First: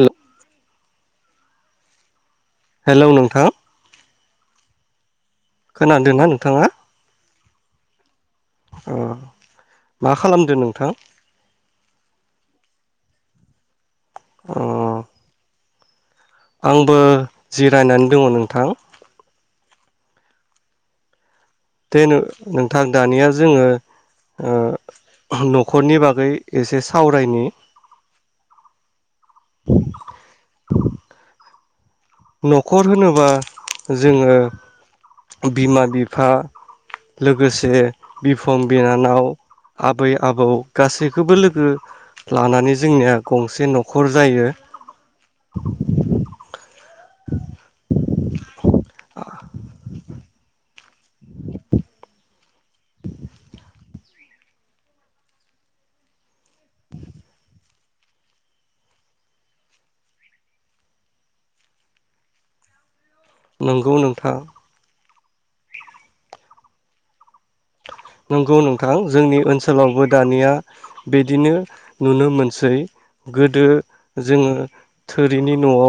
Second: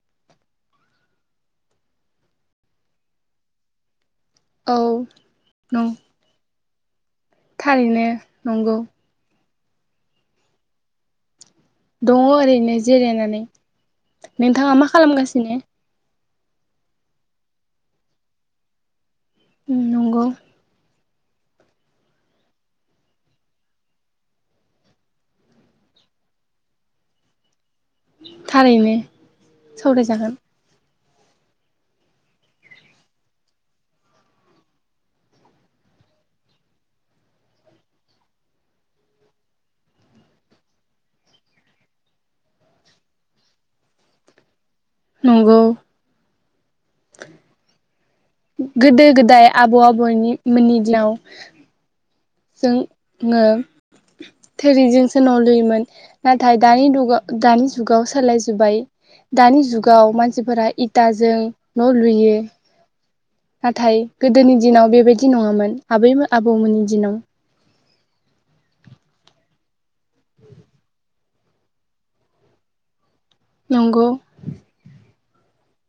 हेल' hello नोंथां औ नं खोनादों ना नोंथाङा थारैनो नंगौ औ मा खालामदो नोंथां? दङ ओरैनो जिरायनानै। अ नोंथाङा मा खालामगासिनो? आंबो जिरायनानै दङ नोंथां। नंगौ दे नोंथां दानिया जोङो ओ न'खरनि बागै एसे सावरायनि थारैनो सावरायजागोन न'खर होनोबा जोङो बिमा बिफा लोगोसे बिफं बिनानाव आबै आबौ गासैखौबो लोगो लानानै जोंनिया गंसे न'खर जायो नंगौ [inaudible] गोदो गोदाय आबौ आबैनि मोननि दिनाव जोङो थोरिजोंसो न' लुयोमोन नाथाय दानि दुगाव दानि जुगाव सोलायजोबबाय दानि जुगाव मानसिफोरा इटाजों न' लुयो नंगौ नाथाय नोंथां गोदोनि दिनाव बेबायदि नङामोन आबैमो आबौमोननि दिनाव नंगौ नोंथां जोंनि ओनसोलावबो दानिया बिदिनो नुनो मोनसै गोदो नंगौ जोङो थोरिनि न'आव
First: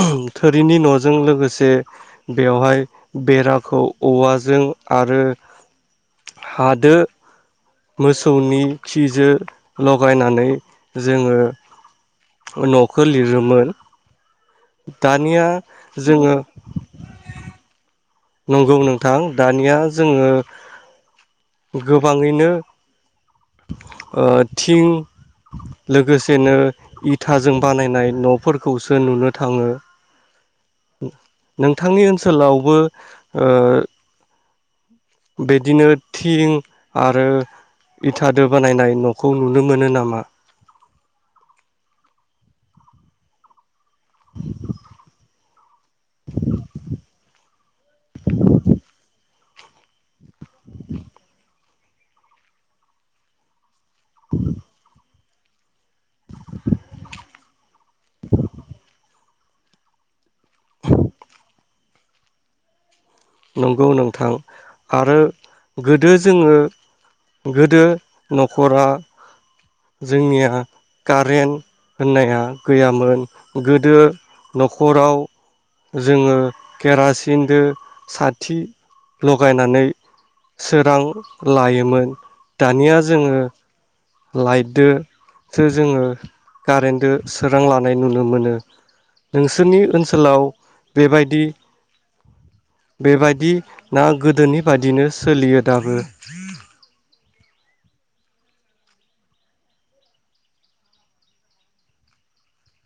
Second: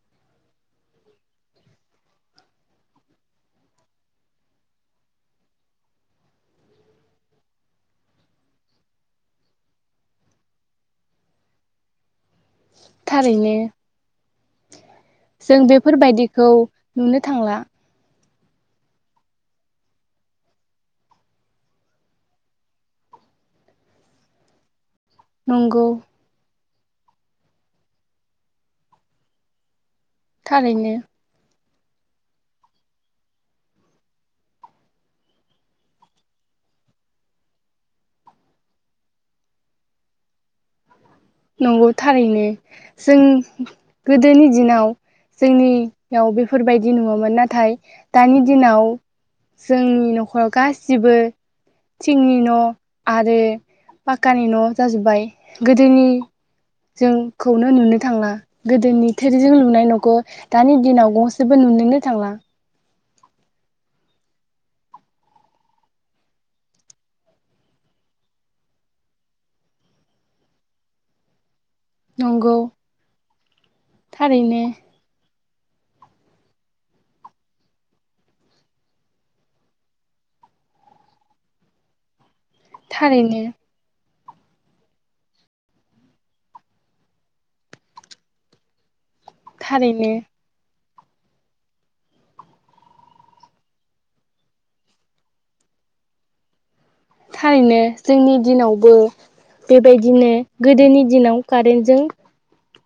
उह थोरिनि न'जों लोगोसे बेवहाय बेराखौ औवाजों आरो हादो मोसौनि खिजो लगायनानै जोङो न'खो थारैनो लिरोमोन दानिया जों जोङो बेफोरबायदिखौ नुनो थांला नंगौ नोंथां दानिया जोङो गोबाङैनो ओ थिं नंगौ लोगोसेनो इथाजों बानायनाय न'फोरखौसो नुनो थाङो थारैनो नोंथांनि ओनसोलावबो ओ बिदिनो थिं आरो इथादो बानायनाय न'खौ नुनो मोनो नामा? नंगौ थारैनो जों गोदोनि दिनाव जोंनि याव बेफोरबायदि नङामोन नाथाय दानि दिनाव जोंनि न'ख [unintelligible] गासिबो थिंनि न' आरो पाक्कानि न' जाजोब्बाय गोदोनि जोंखौनो नुनो थांला गोदोनि थोरिजों लुनाय न'खौ दानि दिनाव गंसेबो नुनोनो थांला नंगौ नोंथां आरो गोदो जोङो गोदो न'खरा जोंनिया कारेन्ट होननाया नंगौ गैयामोन गोदो थारैनो न'खराव जोङो केरासिनजों साथि लगायनानै सोरां लायोमोन दानिया जोङो थारैनो लाइटदसो जोङो कारेन्टजों सोरां लानाय नुनो मोनो नोंसोरनि थारैनो ओनसोलाव बेबायदि बेबायदि ना गोदोनि बादिनो सोलियो दाबो? थारैनो जोंनि दिनावबो बेबायदिनो गोदोनि दिनाव कारेन्टजों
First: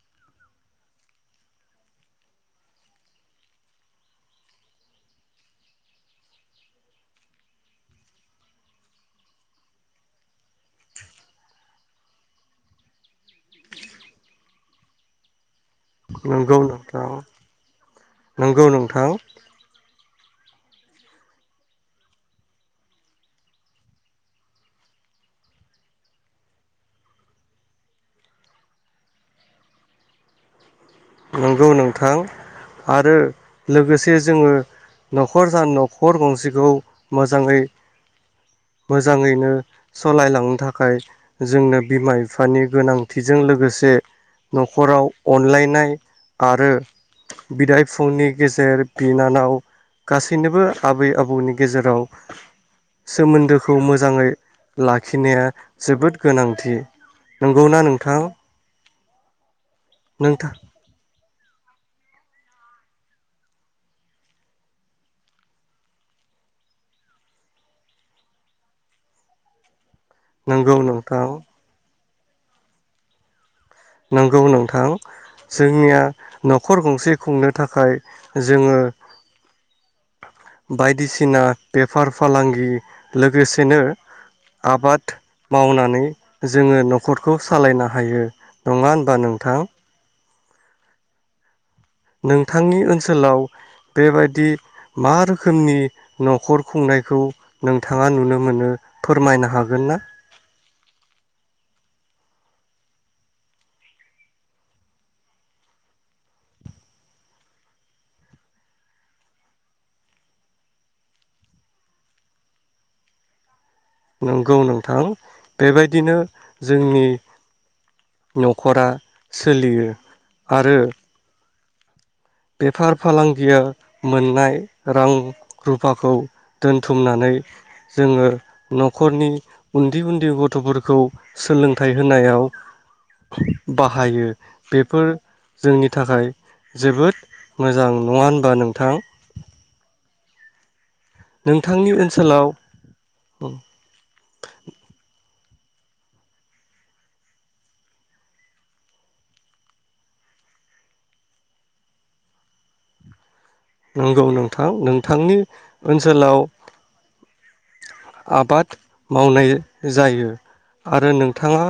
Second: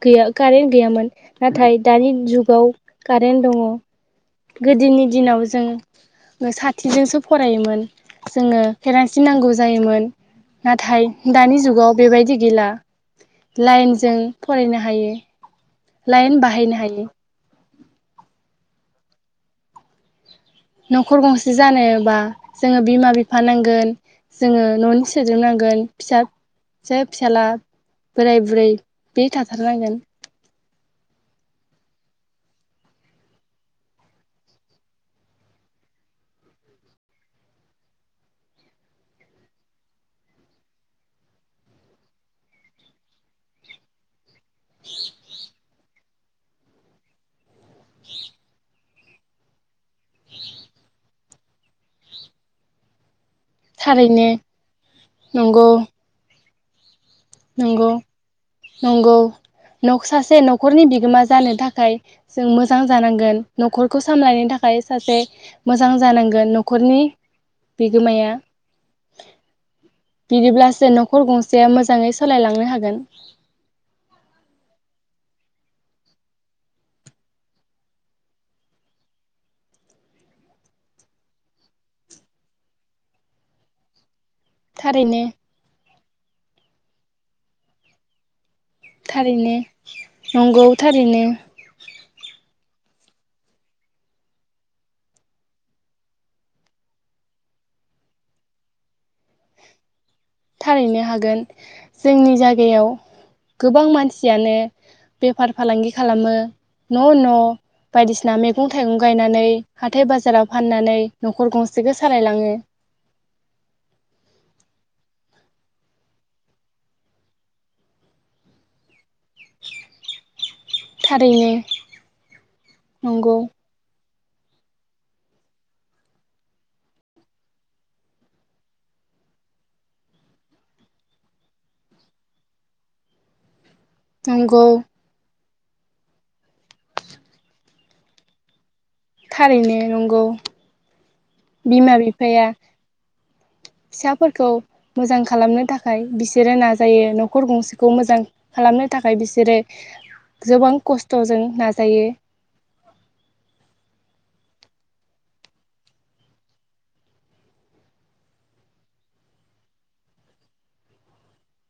गैया कारेन्ट गैयामोन नाथाय दानि जुगाव कारेन्ट दङ गोदोनि दिनाव जों साथिजोंसो फरायोमोन जोङो केेरानसि नांगौ जायोमोन नाथाय दानि जुगाव बेबायदि गैला लाइनजों फरायनो हायो। लाइन नंगौ बाहायनो हायो नोंथां नंगौ नोंथां न'खर गंसे जानोबा जोङो बिमा बिफा नांगोन जोङो न'नि सोद्रोबनांगोन फिसाजो फिसाज्ला बोराय बुरै बे थाथारनांगोन नंगौ नोंथां आरो लोगोसे जोङो न'खर स न'खर गंसेखौ मोजाङै मोजाङैनो सालायलांनो थाखाय जोंनो बिमा बिफानि गोनांथिजों लोगोसे न'खराव अनलायनाय आरो बिदाय फुंनि गेजेर बिनानाव गासैनोबो आबै आबौ बौनि गेजेराव सोमोन्दोखौ थारैनो मोजाङै लाखिनाया नंगौ जोबोद गोनां थि नंगौना नंगौ नोंथां? नंगौ नख सासे नोंथां न'खरनि बिगोमा ज जानो थाखाय जों मोजां जानांगोन न'खरखौ सामलायनो थाखाय सासे मोजां जानांगोन न'खरनि बिगोमाया। नंगौ बिदिब्लासो न'खर नोंथां गंसेया मोजाङै स सोलायलांनो हागोन। नंगौ नोंथां जोंनिया न'खर गंसे खुंनो थाखाय जोङो [inaudible] बायदिसिना बेफार फालांगि लोगोसेनो आबात थारैनो मावनानै जोङो न'खरखौ सालायना हायो। नङा होनबा थारैनो। नोंथां नंगौ थारैनो। नोंथांनि ओनसोलाव बेबायादि मा रोखोमनि न'खर खुंनायखौ नोंथाङा नुनो मोनो फोरमायनो हागोन ना? थारैनो हागोन जोंनि जागायाव गोबां मानसियानो बेफार फालांगि खालामो। न' न' बायदिसिना मैगं थाइगं गायनानै हाथाय बाजाराव फाननानै न'खर गंसेखौ सालायलाङो। नंगौ नोंथां बेबायदिनो जोंनि न'खरा सोलियो आरो थारैनो बेफार नंगौ फालांगिया मोननाय रां रुफाखौ दोनथुमनानै जोङो न'खरनि उन्दै उन्दै गथ'फोरखौ सोलोंथाइ होनायाव बाहायो नंगौ बेफोर जोंनि थाखाय जोबोद मोजां नङा होनबा नों थारैनो नंगौ। नोंथांनि बिमा बिफाया ओनसोलाव औ। फिसाफोरखौ मोजां खालामनो थाखाय बिसोरो नाजायो न'खर गंसेखौ मोजां खालामनो थाखाय बिसोरो जोबां खस्थ'जों नाजायो। नंगौ नोंथां नोंथांनि ओनसोलाव आबाद मावनाय जायो आरो नोंथाङा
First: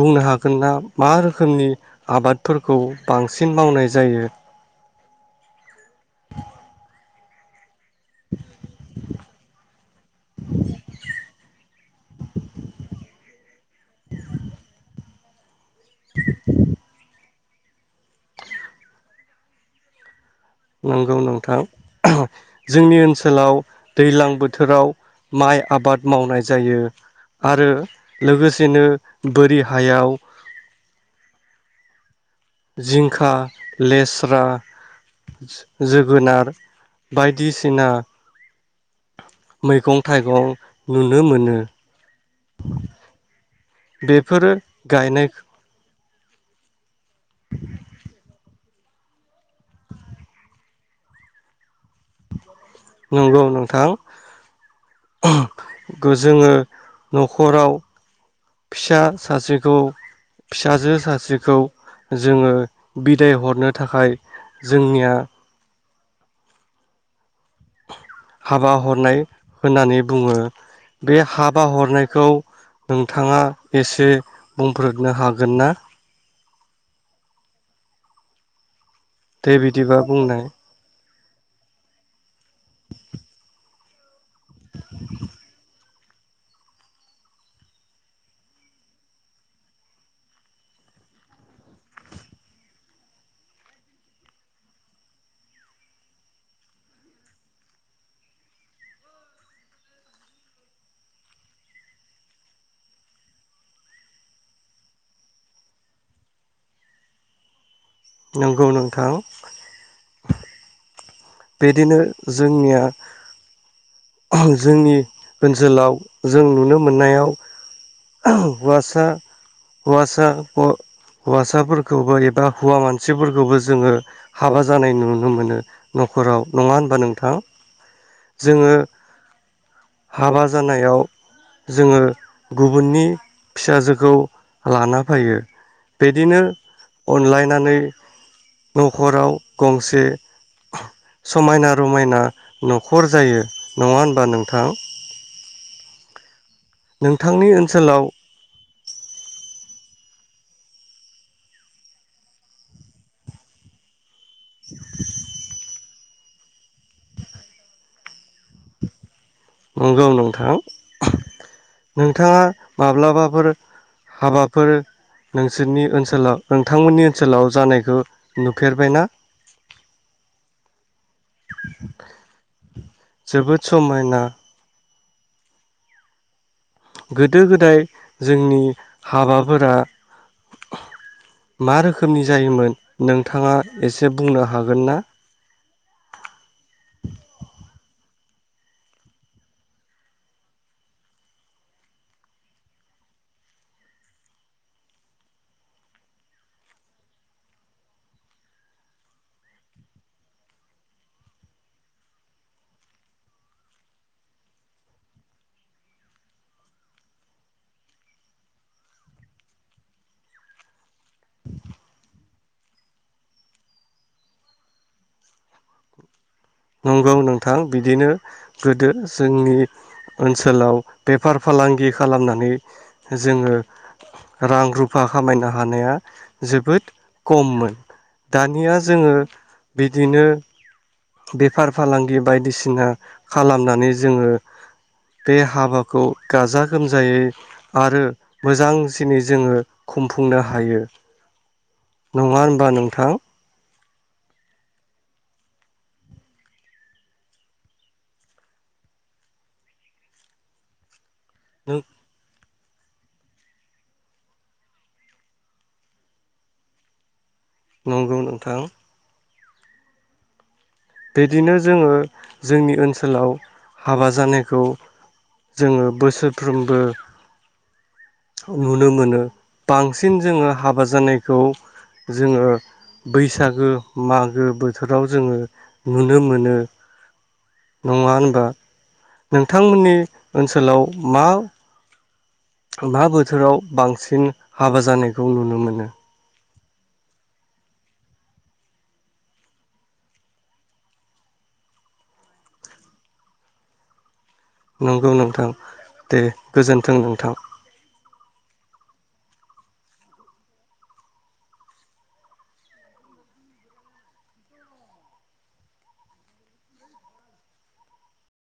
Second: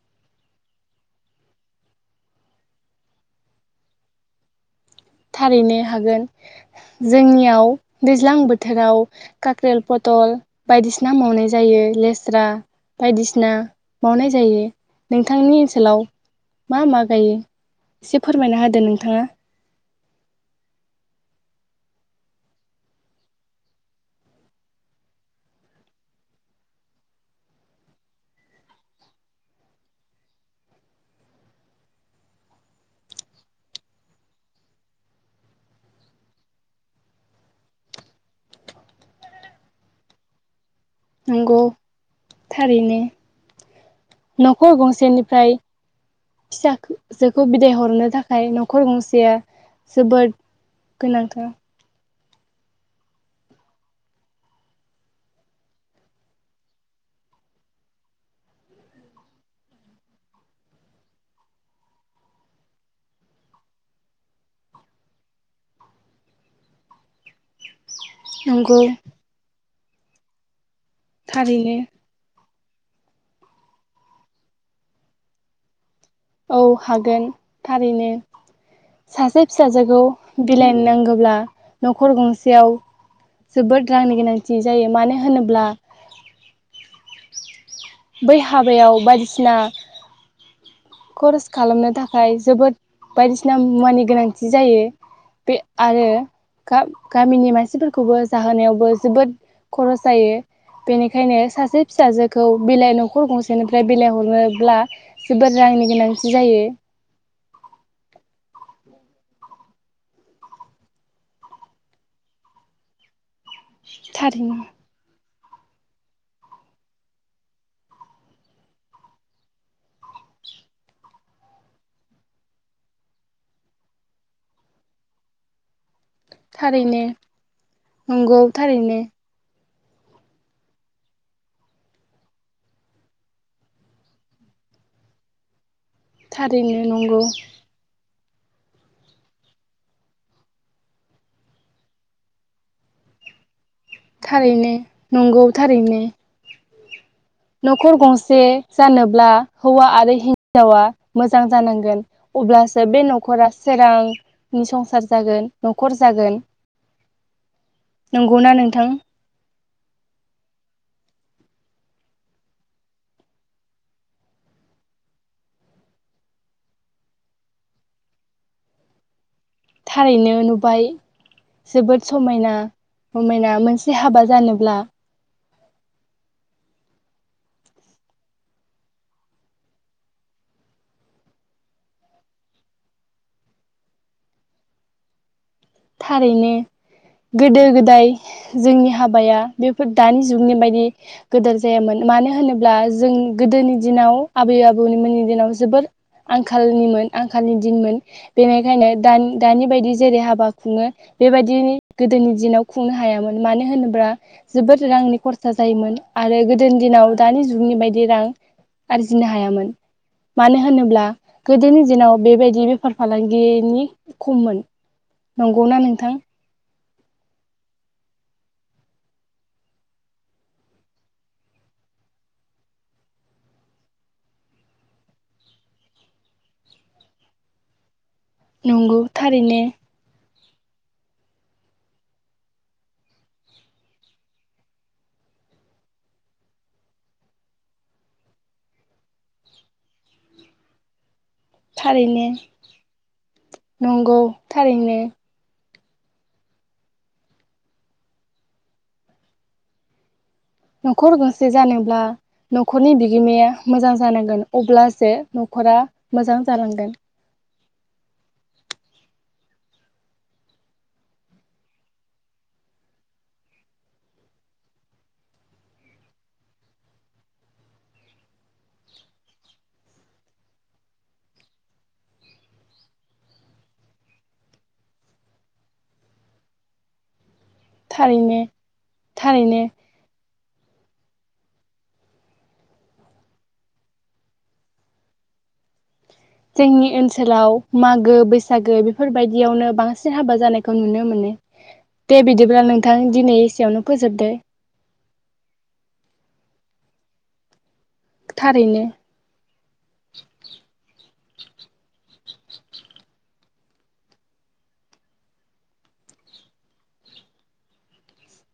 बुंनो हागोन ना मा रोखोमनि आबादफोरखौ बांसिन मावनाय जायो? थारैनो हागोन। जोंनियाव दैज्लां बोथोराव काख्रेल, पथल बायदिसिना मावनाय जायो लेस्रा बायदिसिना मावनाय जायो। नोंथांनि ओनस सोलाव मा मा गायो? एसे फोरमायना होदो नोंथाङा। नंगौ नोंथां ओहो जोंनि ओनसोलाव दैज्लां बोथोराव माइ आबाद मावनाय जायो आरो लोगोसेनो बोरि हायाव जिंखा, लेस्रा, जोगोनार बायदिसिना मैगं थाइगं नुनो नंगौ मोनो थारैनो बेफोरो न'खर गायनाय गंसेनिफ्राय फिसाखो जोखौ बिदाय हरनो थाखाय नख खर गंसेया जोबोद गोनांथार। नंगौ नोंथां जोङो न'खराव फिसा सासेखौ फिसाजो सासेखौ जोङो बिदाय हरनो थाखाय जोंनिया हाबा नंगौ हरनाय होननानै बुङो। बे हाबा थारैनो हरनायखौ नोंथाङा एसे बुंफोरनो हागोन ना औ हागोन थारैनो सासे दे फिसाजोखौ बिदिबा बुंनाय बिलाइनो नांगौ न'खर गंसेयाव जोबोद रांनि गोनांथि जायो मानो होनोब्ला बै हाबायाव बायदिसिना खरस खालामनो थाखाय जोबोद बायदिसिना मुवानि गोनांथि जायो। बे आरो गामिनि मानसिफोरखौबो जाहोनायावबो जोबोद खरस जायो बेनिखायनो सासे फिसाजोखौ बिलाइ न'खर गंसेनिफ्राय बिलाइ हरनोब्ला जोबोद रांनि गोनांथि जायो। नंगौ नोंथां बिदिनो जोंनिया थारैनो जोंनि ओनसोलाव जों नुनो मोननायाव हौवासा हौवासा [unintelligible] हौवासाफोरखौबो एबा हौवा मानसिफोरखौबो जोङो हाबा जानाय नुनो मोनो न'खराव नङा होनबा थारैनो नोंथां नंगौ जोङो थारैनो हाबा जानायाव जोङो गुबुननि फिसाजोखौ लाना फैयो बिदिनो थारैनो नंगौ अनलाइनानै न'खराव गंसे समायना रमायना न'खर जायो नङा होनबा नोंथां थारैनो नंगौ थारैनो। नोंथांनि न'खर ओनसोलाव गंसे जानोब्ला हौवा आरो हिन्जावा मोजां जानांगोन अब्लासो बे न'खरा सोरां नि संसार जागोन नखर जागोन नंगौना नोंथां? नंगौ नोंथां नोंथाङा माब्लाबाफोर हाबाफोर नोंसोरनि ओनसोलाव नोंथांमोननि ओनसोलाव जानायखौ नुफेरबायना? थारैनो नुबाय। जोबोद समायना रमायना जोबोद मोनसे समायना हाबा जानोब्ला गोदो गोदाय जोंनि हाबाफोरा मा रोखोमनि जायोमोन नोंथाङा एसे बुंनो हागोन ना? थारैनो गोदो गोदाय जोंनि हाबाया बेफोर दानि जुगनि बायदि गोदोर जायामोन मानो होनोब्ला जों गोदोनि दिनाव आबै आबौनिमोननि दिनाव जोबोर आंखालनिमोन आंखालनि दिनमोन बेनिखायनो दानि दानि बायदि जेरै हाबा खुङो बेबायदिनि गोदोनि दिनाव खुंनो हायामोन मानो होनोब्ला जोबोद रांनि खरसा जायोमोन आरो गोदोनि दिनाव दानि जुगनि बायदि रां आरजिनो हायामोन मानो होनोब्ला गोदोनि दिनाव बेबायदि बेफार फालांगिनि खममोन। नंगौना नोंथां? नंगौ नोंथां बिदिनो गोदो जोंनि ओनसोलाव बेफार फालांगि खालामनानै जोङो रां रुफा खामायनो हानाया जोबोद कममोन। दानिया नंगौ जोङो थारैनो बिदिनो बेफार फालांगि बायदिसिना खालामनानै जोङो बे हाबाखौ गाजा गोमजायै आरो मोजांसिनै जोङो खुंफुंनो हायो। थारैनो नङा होनबा नोंथां? नंगौ थारैनो न'खर गंसे जानोब्ला न'खरनि बिगोमाया मोजां जानांगोन अब्लासो न'खरा मोजां जालांगोन नंगौ नोंथां। बिदिनो जोङो जोंनि ओनसोलाव हाबा जानायखौ जोङो बोसोरफ्रोमबो नुनो मोनो बांसिन जोङो हाबा जानायखौ जोङो बैसागो मागो बोथोराव जोङो नुनो मोनो। नङा थारैनो होनबा? थारैनो नोंथांमोननि ओनसोलाव मा मा बोथोराव बांसिन हाबा जानायखौ नुनो मोनो? जोंनि ओनसोलाव मागो बैसागो बेफोरबायदियावनो बांसिन हाबा जानायखौ नुनो मोनो दे बिदिब्ला नोंथां दिनै एसेयावनो फोजोबदो। नंगौ नोंथां दे गोजोन्थों नोंथां। थारैनो।